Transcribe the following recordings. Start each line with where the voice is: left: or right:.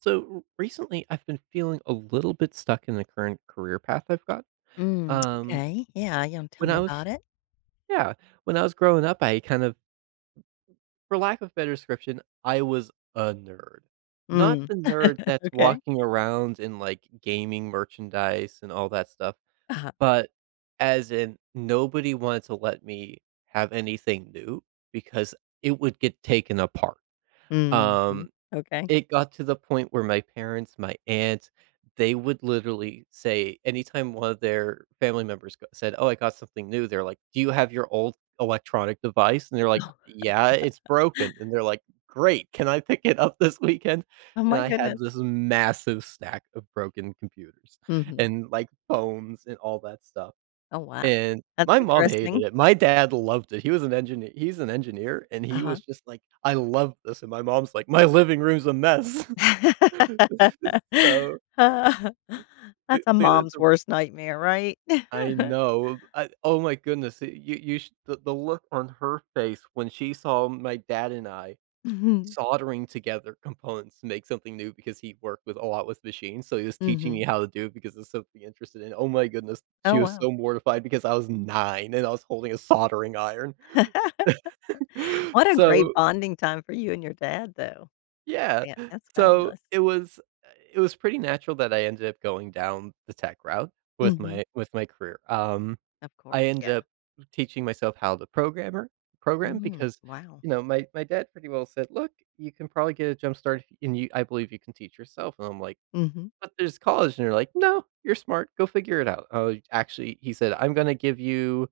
right: So recently, I've been feeling a little bit stuck in the current career path I've got.
left: Mm,
right: Um,
left: okay. Yeah, you wanna tell
right: when
left: me
right: I was,
left: about it?
right: yeah, when I was growing up, for lack of better description, I was a nerd. Not
left: Mm,
right: the nerd that's
left: okay.
right: walking around in like gaming merchandise and all that stuff,
left: Uh-huh.
right: but as in nobody wanted to let me have anything new because it would get taken apart.
left: Mhm.
right: Um,
left: Okay.
right: It got to the point where my parents, my aunts, they would literally say anytime one of their family members go said, "Oh, I got something new," they're like, "Do you have your old electronic device?" And they're like,
left: Oh.
right: "Yeah, it's broken." And they're like, "Great, can I pick it up this weekend?"
left: Oh
right: And
left: my
right: I
left: goodness.
right: had this massive stack of broken computers
left: Mhm.
right: and, like, phones and all that stuff.
left: Oh, wow.
right: And
left: That's
right: my mom hated
left: interesting.
right: it. My dad loved it. He's an engineer, and he
left: Uh-huh.
right: was just like, "I love this," and my mom's like, "My living room's a mess." So,
left: That's a mom's
right: the
left: worst nightmare, right?
right: I know. I Oh my goodness. Y- You sh the look on her face when she saw my dad and I
left: Mhm.
right: soldering together components to make something new, because he worked with a lot with machines, so he was teaching me
left: Mhm.
right: how to do it because it's something interested in. Oh my goodness.
left: Oh,
right: She was
left: wow.
right: so mortified because I was 9 and I was holding a soldering iron.
left: What a great
right: So,
left: bonding time for you and your dad, though.
right: yeah.
left: Yeah, that's
right: So,
left: fabulous.
right: it was it was pretty natural that I ended up going down the tech route
left: Mhm.
right: with my career.
left: Of
right: I
left: course,
right: ended
left: yeah.
right: up teaching myself how to program,
left: Mhm.
right: because,
left: Wow.
right: my dad pretty well said, "Look, you can probably get a jump start, if and you I believe you can teach yourself." And I'm like,
left: Mhm.
right: "But there's college." And they're like, "No, you're smart. Go figure it out." Oh, actually, he said, "I'm gonna give you,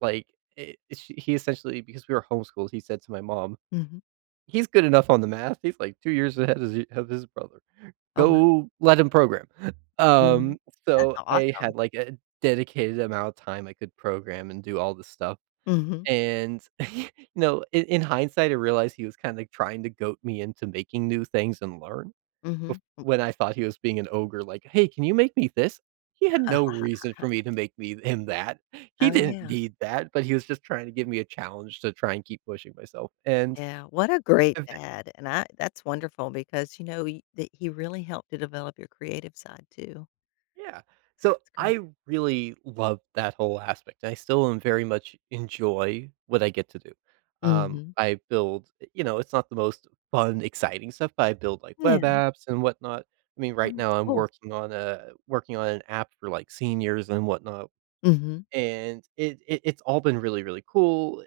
right: like—" I he essentially, because we were homeschooled, he said to my mom,
left: Mhm.
right: "He's good enough on the math. He's like 2 years ahead of his brother.
left: Oh.
right: Go let him program."
left: Mhm.
right: Um,
left: That's
right: so I
left: awesome.
right: had, like, a dedicated amount of time I could program and do all this stuff,
left: Mhm,
right: and, you in hindsight, I realized he was kinda trying to goat me into making new things and learn bef
left: mhm.
right: when I thought he was being an ogre, like, "Hey, can you make me this?" He had no reason for me to make me him that. He
left: Oh,
right: didn't
left: yeah,
right: need that, but he was just trying to give me a challenge to try and keep pushing myself, and
left: yeah. What a great dad, and I that's wonderful because, you know, he that he really helped to develop your creative side too,
right: Yeah.
left: so
right: So
left: that's great.
right: I really love that whole aspect. I still am very much enjoy what I get to do.
left: Mhm.
right: I build, it's not the most fun, exciting stuff, but I build like web
left: Yeah.
right: apps and whatnot. I mean,
left: Oh,
right: right now
left: that's
right: I'm
left: cool.
right: working on an app for like seniors and whatnot,
left: Mhm.
right: and it's all been really really cool.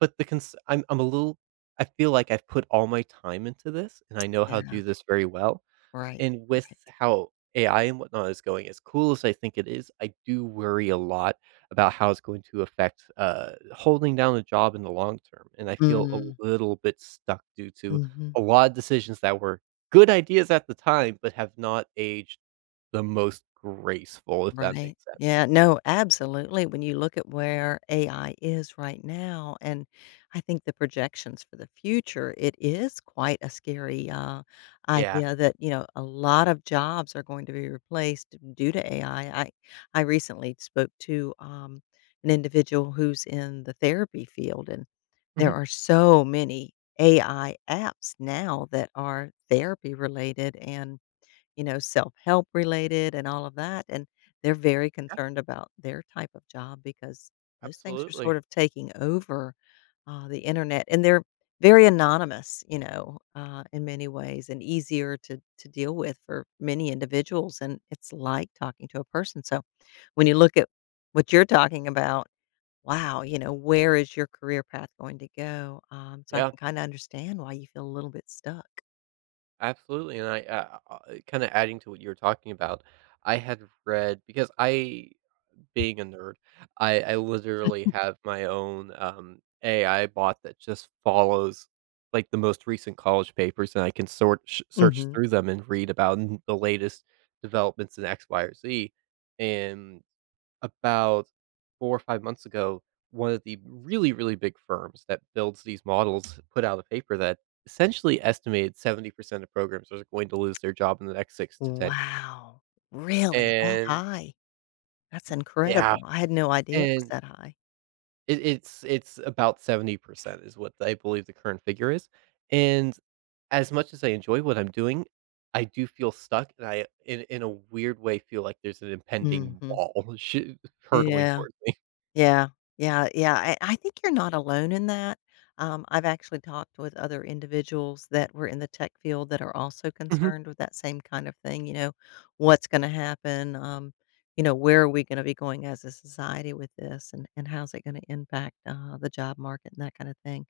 right: But the cons- I'm a little I feel like I've put all my time into this, and I know how to
left: Yeah.
right: do this very well,
left: Right,
right: and with
left: right.
right: how AI and whatnot is going, as cool as I think it is, I do worry a lot about how it's going to affect, holding down a job in the long term, and I feel
left: Mm,
right: a little bit stuck due to
left: mhm.
right: a lot of decisions that were good ideas at the time, but have not aged the most graceful, if that
left: Right.
right: makes sense.
left: Yeah, no, absolutely. When you look at where AI is right now, and I think the projections for the future, it is quite a scary
right: Yeah.
left: idea that, you know, a lot of jobs are going to be replaced due to AI. I recently spoke to an individual who's in the therapy field, and there
right: Mhm.
left: are so many AI apps now that are therapy related and self-help related and all of that, and they're very
right: Yeah,
left: concerned about their type of job because those things are sort
right: absolutely.
left: of taking over, the internet, and they're very anonymous, you know, in many ways and easier to deal with for many individuals, and it's like talking to a person, so when you look at what you're talking about, wow, where is your career path going to go? So I
right: Yeah,
left: can kinda understand why you feel a little bit stuck.
right: absolutely, and I kinda adding to what you were talking about, I had read, because I, being a nerd, I literally have my own, AI bot that just follows, like, the most recent college papers, and I can sort sh search
left: Mhm.
right: through them and read about n the latest developments in X, Y, or Z, and about 4 or 5 months ago, one of the really, really big firms that builds these models put out a paper that essentially estimated 70% of programmers are going to lose their job in the next 6 to 10 years.
left: Wow. Really? That
right: And
left: high? That's
right: Yeah,
left: incredible. I had no idea it was
right: and
left: that high.
right: It's about 70% is what I believe the current figure is, and as much as I enjoy what I'm doing, I do feel stuck, and I in a weird way feel like there's an impending
left: Mhm.
right: wall shi hurtling
left: Yeah.
right: towards me.
left: Yeah. Yeah. Yeah. I think you're not alone in that. I've actually talked with other individuals that were in the tech field that are also
right: Mhm.
left: concerned with that same kind of thing, what's gonna happen, where are we gonna be going as a society with this and how's it gonna impact, the job market and that kind of thing.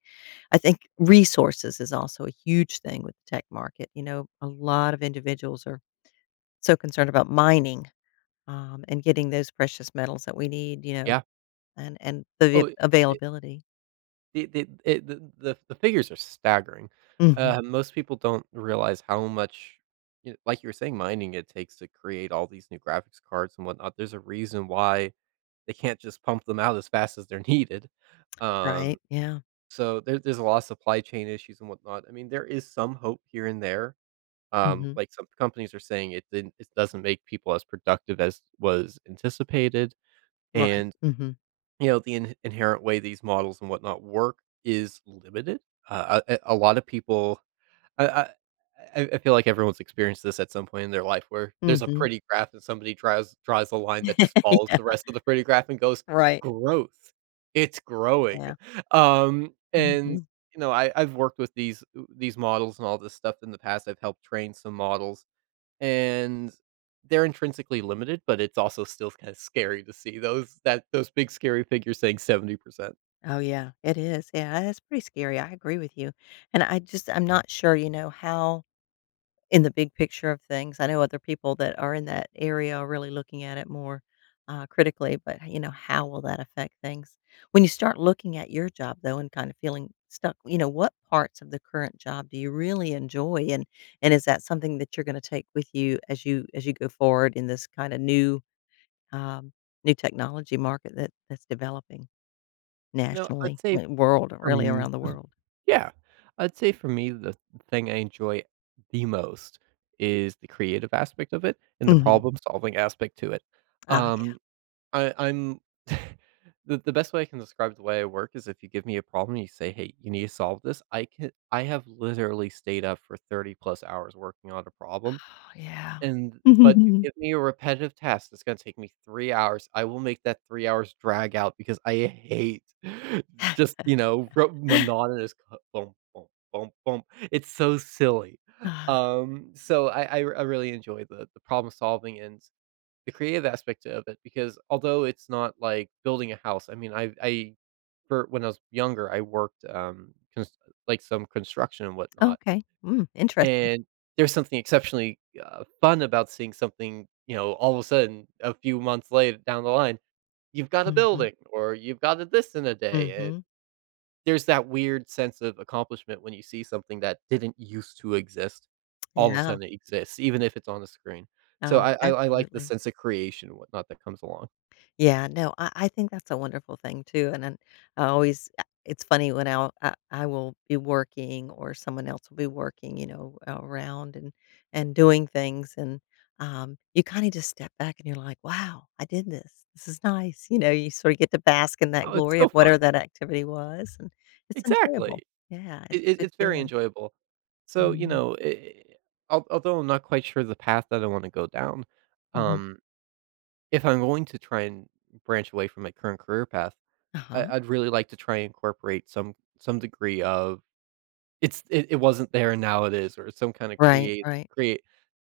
left: I think resources is also a huge thing with the tech market. A lot of individuals are so concerned about mining and getting those precious metals that we need,
right: Yeah.
left: and the
right: Oh,
left: av-
right: it's it
left: availability.
right: it it it the figures are staggering.
left: Hmm.
right: Most people don't realize how much, like you were saying, mining it takes to create all these new graphics cards and whatnot. There's a reason why they can't just pump them out as fast as they're needed.
left: Right.
right: Um
left: Yeah.
right: So there's a lot of supply chain issues and whatnot. I mean, there is some hope here and there.
left: Hmm.
right: Like some companies are saying it doesn't make people as productive as was anticipated.
left: Right.
right: And,
left: Hmm.
right: the inherent way these models and whatnot work is limited. A lot of people I I I feel like everyone's experienced this at some point in their life where there's a
left: Hmm.
right: pretty graph and somebody draws a line that just follows
left: Yeah.
right: the rest of the pretty graph and goes,
left: Right.
right: "Growth. It's growing."
left: Yeah.
right: And,
left: Hmm.
right: I've worked with these models and all this stuff in the past. I've helped train some models, and they're intrinsically limited, but it's also still kinda scary to see those big scary figures saying 70%.
left: Oh, yeah. It is. Yeah. It's pretty scary. I agree with you. And I just, I'm not sure, how in the big picture of things. I know other people that are in that area are really looking at it more critically, but how will that affect things? When you start looking at your job though and kind of feeling stuck, what parts of the current job do you really enjoy and is that something that you're going to take with you as you go forward in this kind of um, new technology market that's developing
right: You know, I'd
left: nationally,
right: say
left: like,
right: for
left: really
right: m
left: around the world?
right: yeah. I'd say for me, the thing I enjoy the most is the creative aspect of it and the
left: Hmm.
right: problem-solving aspect to it.
left: Ah,
right: Um I I'm The best way I can describe the way I work is if you give me a problem, you say, "Hey, you need to solve this." I have literally stayed up for 30 plus hours working on a problem,
left: yeah.
right: and but you give me a repetitive task that's gonna take me 3 hours, I will make that 3 hours drag out because I hate just, ro
left: Yeah.
right: monotonous co boom, boom, boom. Bump. It's so silly.
left: Ah,
right: So I really enjoy the problem solving and the creative aspect of it, because although it's not like building a house, I mean, I for when I was younger, I worked, cons like, some construction and whatnot,
left: okay. Mm, interesting.
right: and there's something exceptionally, fun about seeing something, all of a sudden, a few months later down the line, you've got a
left: Mhm,
right: building or you've got a this in a day, and
left: mhm.
right: there's that weird sense of accomplishment when you see something that didn't used to exist, all of a
left: Yeah.
right: sudden it exists, even if it's on a screen. So
left: Oh,
right: I like the
left: absolutely.
right: sense of creation and whatnot that comes along.
left: Yeah, no, I think that's a wonderful thing too, and then I always it's funny when I will be working or someone else will be working, around and doing things and, you kinda just step back and you're like, "Wow, I did this. This is nice." You sort of get to bask in that
right: Oh, it's
left: glory of
right: so fun.
left: whatever that activity was, and it's enjoyable.
right: Exactly.
left: Yeah, it's
right: It
left: a
right: it
left: good
right: it's very
left: feeling.
right: enjoyable. So, you
left: Mhm,
right: know, eh, al although I'm not quite sure the path that I wanna go down,
left: mhm.
right: um, if I'm going to try and branch away from my current career path,
left: Uh-huh.
right: I'd really like to try and incorporate some degree of it wasn't there and now it is, or some kinda
left: Right,
right: create
left: right.
right: create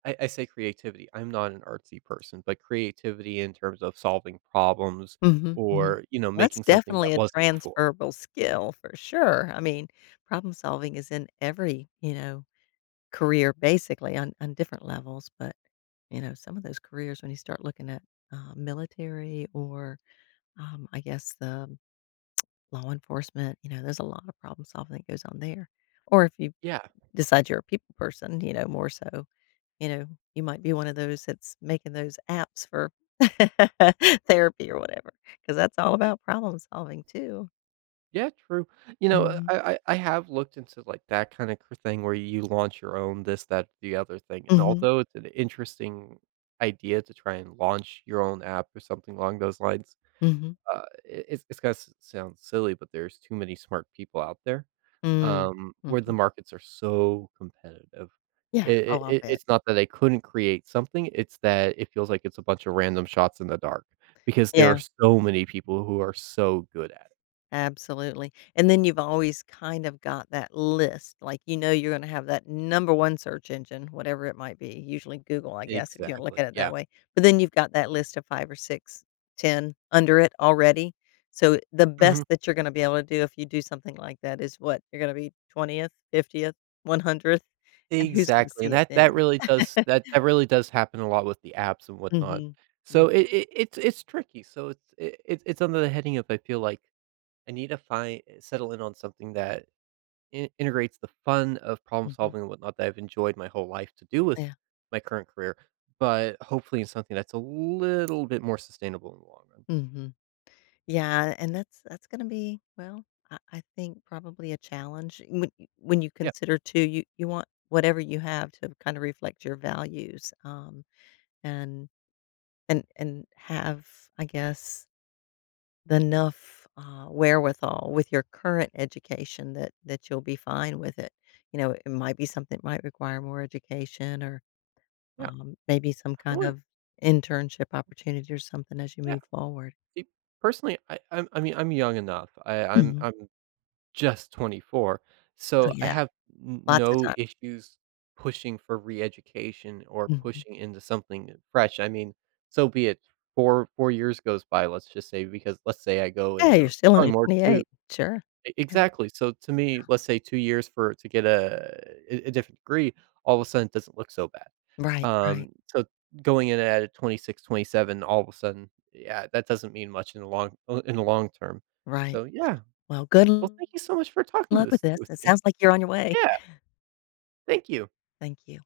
right: I say creativity. I'm not an artsy person, but creativity in terms of solving problems
left: Mhm. Mhm.
right: or,
left: Well, that's
right: making something that
left: definitely a
right: wasn't before.
left: transferable skill for sure. I mean, problem solving is in every, career basically on different levels, but, some of those careers when you start looking at, military or, I guess the law enforcement, there's a lot of problem solving that goes on there. Or if you
right: Yeah.
left: decide you're a people person, more so. You know, you might be one of those that's making those apps for therapy or whatever, because that's all about problem solving too.
right: Yeah, true.
left: Mhm.
right: I have looked into, like, that kinda thing where you launch your own this, that, the other thing, and
left: Mhm,
right: although it's an interesting idea to try and launch your own app or something along those lines,
left: mhm,
right: it's gonna s sound silly, but there's too many smart people out there,
left: mm,
right: where
left: mhm.
right: the markets are so competitive.
left: Yeah,
right: It
left: oh,
right: it
left: I'll
right: it
left: bet.
right: it's not that they couldn't create something, it's that it feels like it's a bunch of random shots in the dark because there
left: Yeah.
right: are so many people who are so good at it.
left: Absolutely, and then you've always kind of got that list, like, you know you're gonna have that number 1 search engine, whatever it might be, usually Google, I guess, if you wanna look at
right: Exactly,
left: it that
right: yeah.
left: way, but then you've got that list of 5 or 6, 10 under it already, so the
right: Mhm.
left: best that you're gonna be able to do if you do something like that is what? You're gonna be 20th, 50th, 100th, and who's gonna
right: Exactly, and
left: see it then?
right: that really does happen a lot with the apps and whatnot.
left: Mhm. Mm,
right: So it's tricky. So it's it it's under the heading of I feel like I need to find, settle in on something that in integrates the fun of problem
left: mhm.
right: solving and whatnot that I've enjoyed my whole life to do with
left: Yeah.
right: my current career, but hopefully in something that's a little bit more sustainable in the long run.
left: Mhm. Yeah, and that's gonna be, well, I think probably a challenge when you
right: Yeah,
left: consider too. You want whatever you have to kind of reflect your values, and and have I guess the enough wherewithal with your current education that you'll be fine with it. It might be something that might require more education or
right: yeah,
left: maybe some
right: I
left: kind
right: wouldn't
left: of internship opportunity or something as you
right: yeah,
left: move forward.
right: it personally, I mean, I'm young enough. I
left: Mhm.
right: I'm Just 24.
left: Oh
right: So, I
left: yeah,
right: have n
left: lots of
right: no
left: time.
right: issues pushing for re-education or
left: Mhm.
right: pushing into something fresh. I mean, so be it. 4 years goes by, let's just say, because let's say I go
left: Yeah,
right: in
left: you're
right: or
left: still
right: probably
left: only
right: more,
left: 28.
right: two
left: Sure.
right: E
left: Yeah.
right: exactly. So, to me, let's say 2 years for to get a different degree, all of a sudden, it doesn't look so bad.
left: Right, right,
right: So going in at a 26, 27, all of a sudden, yeah, that doesn't mean much in the long term.
left: right.
right: So, yeah.
left: Well, good
right: Well, thank you so much for talking
left: luck with
right: this
left: this.
right: with
left: It
right: me.
left: sounds like you're on your way.
right: Yeah, thank you.
left: Thank you.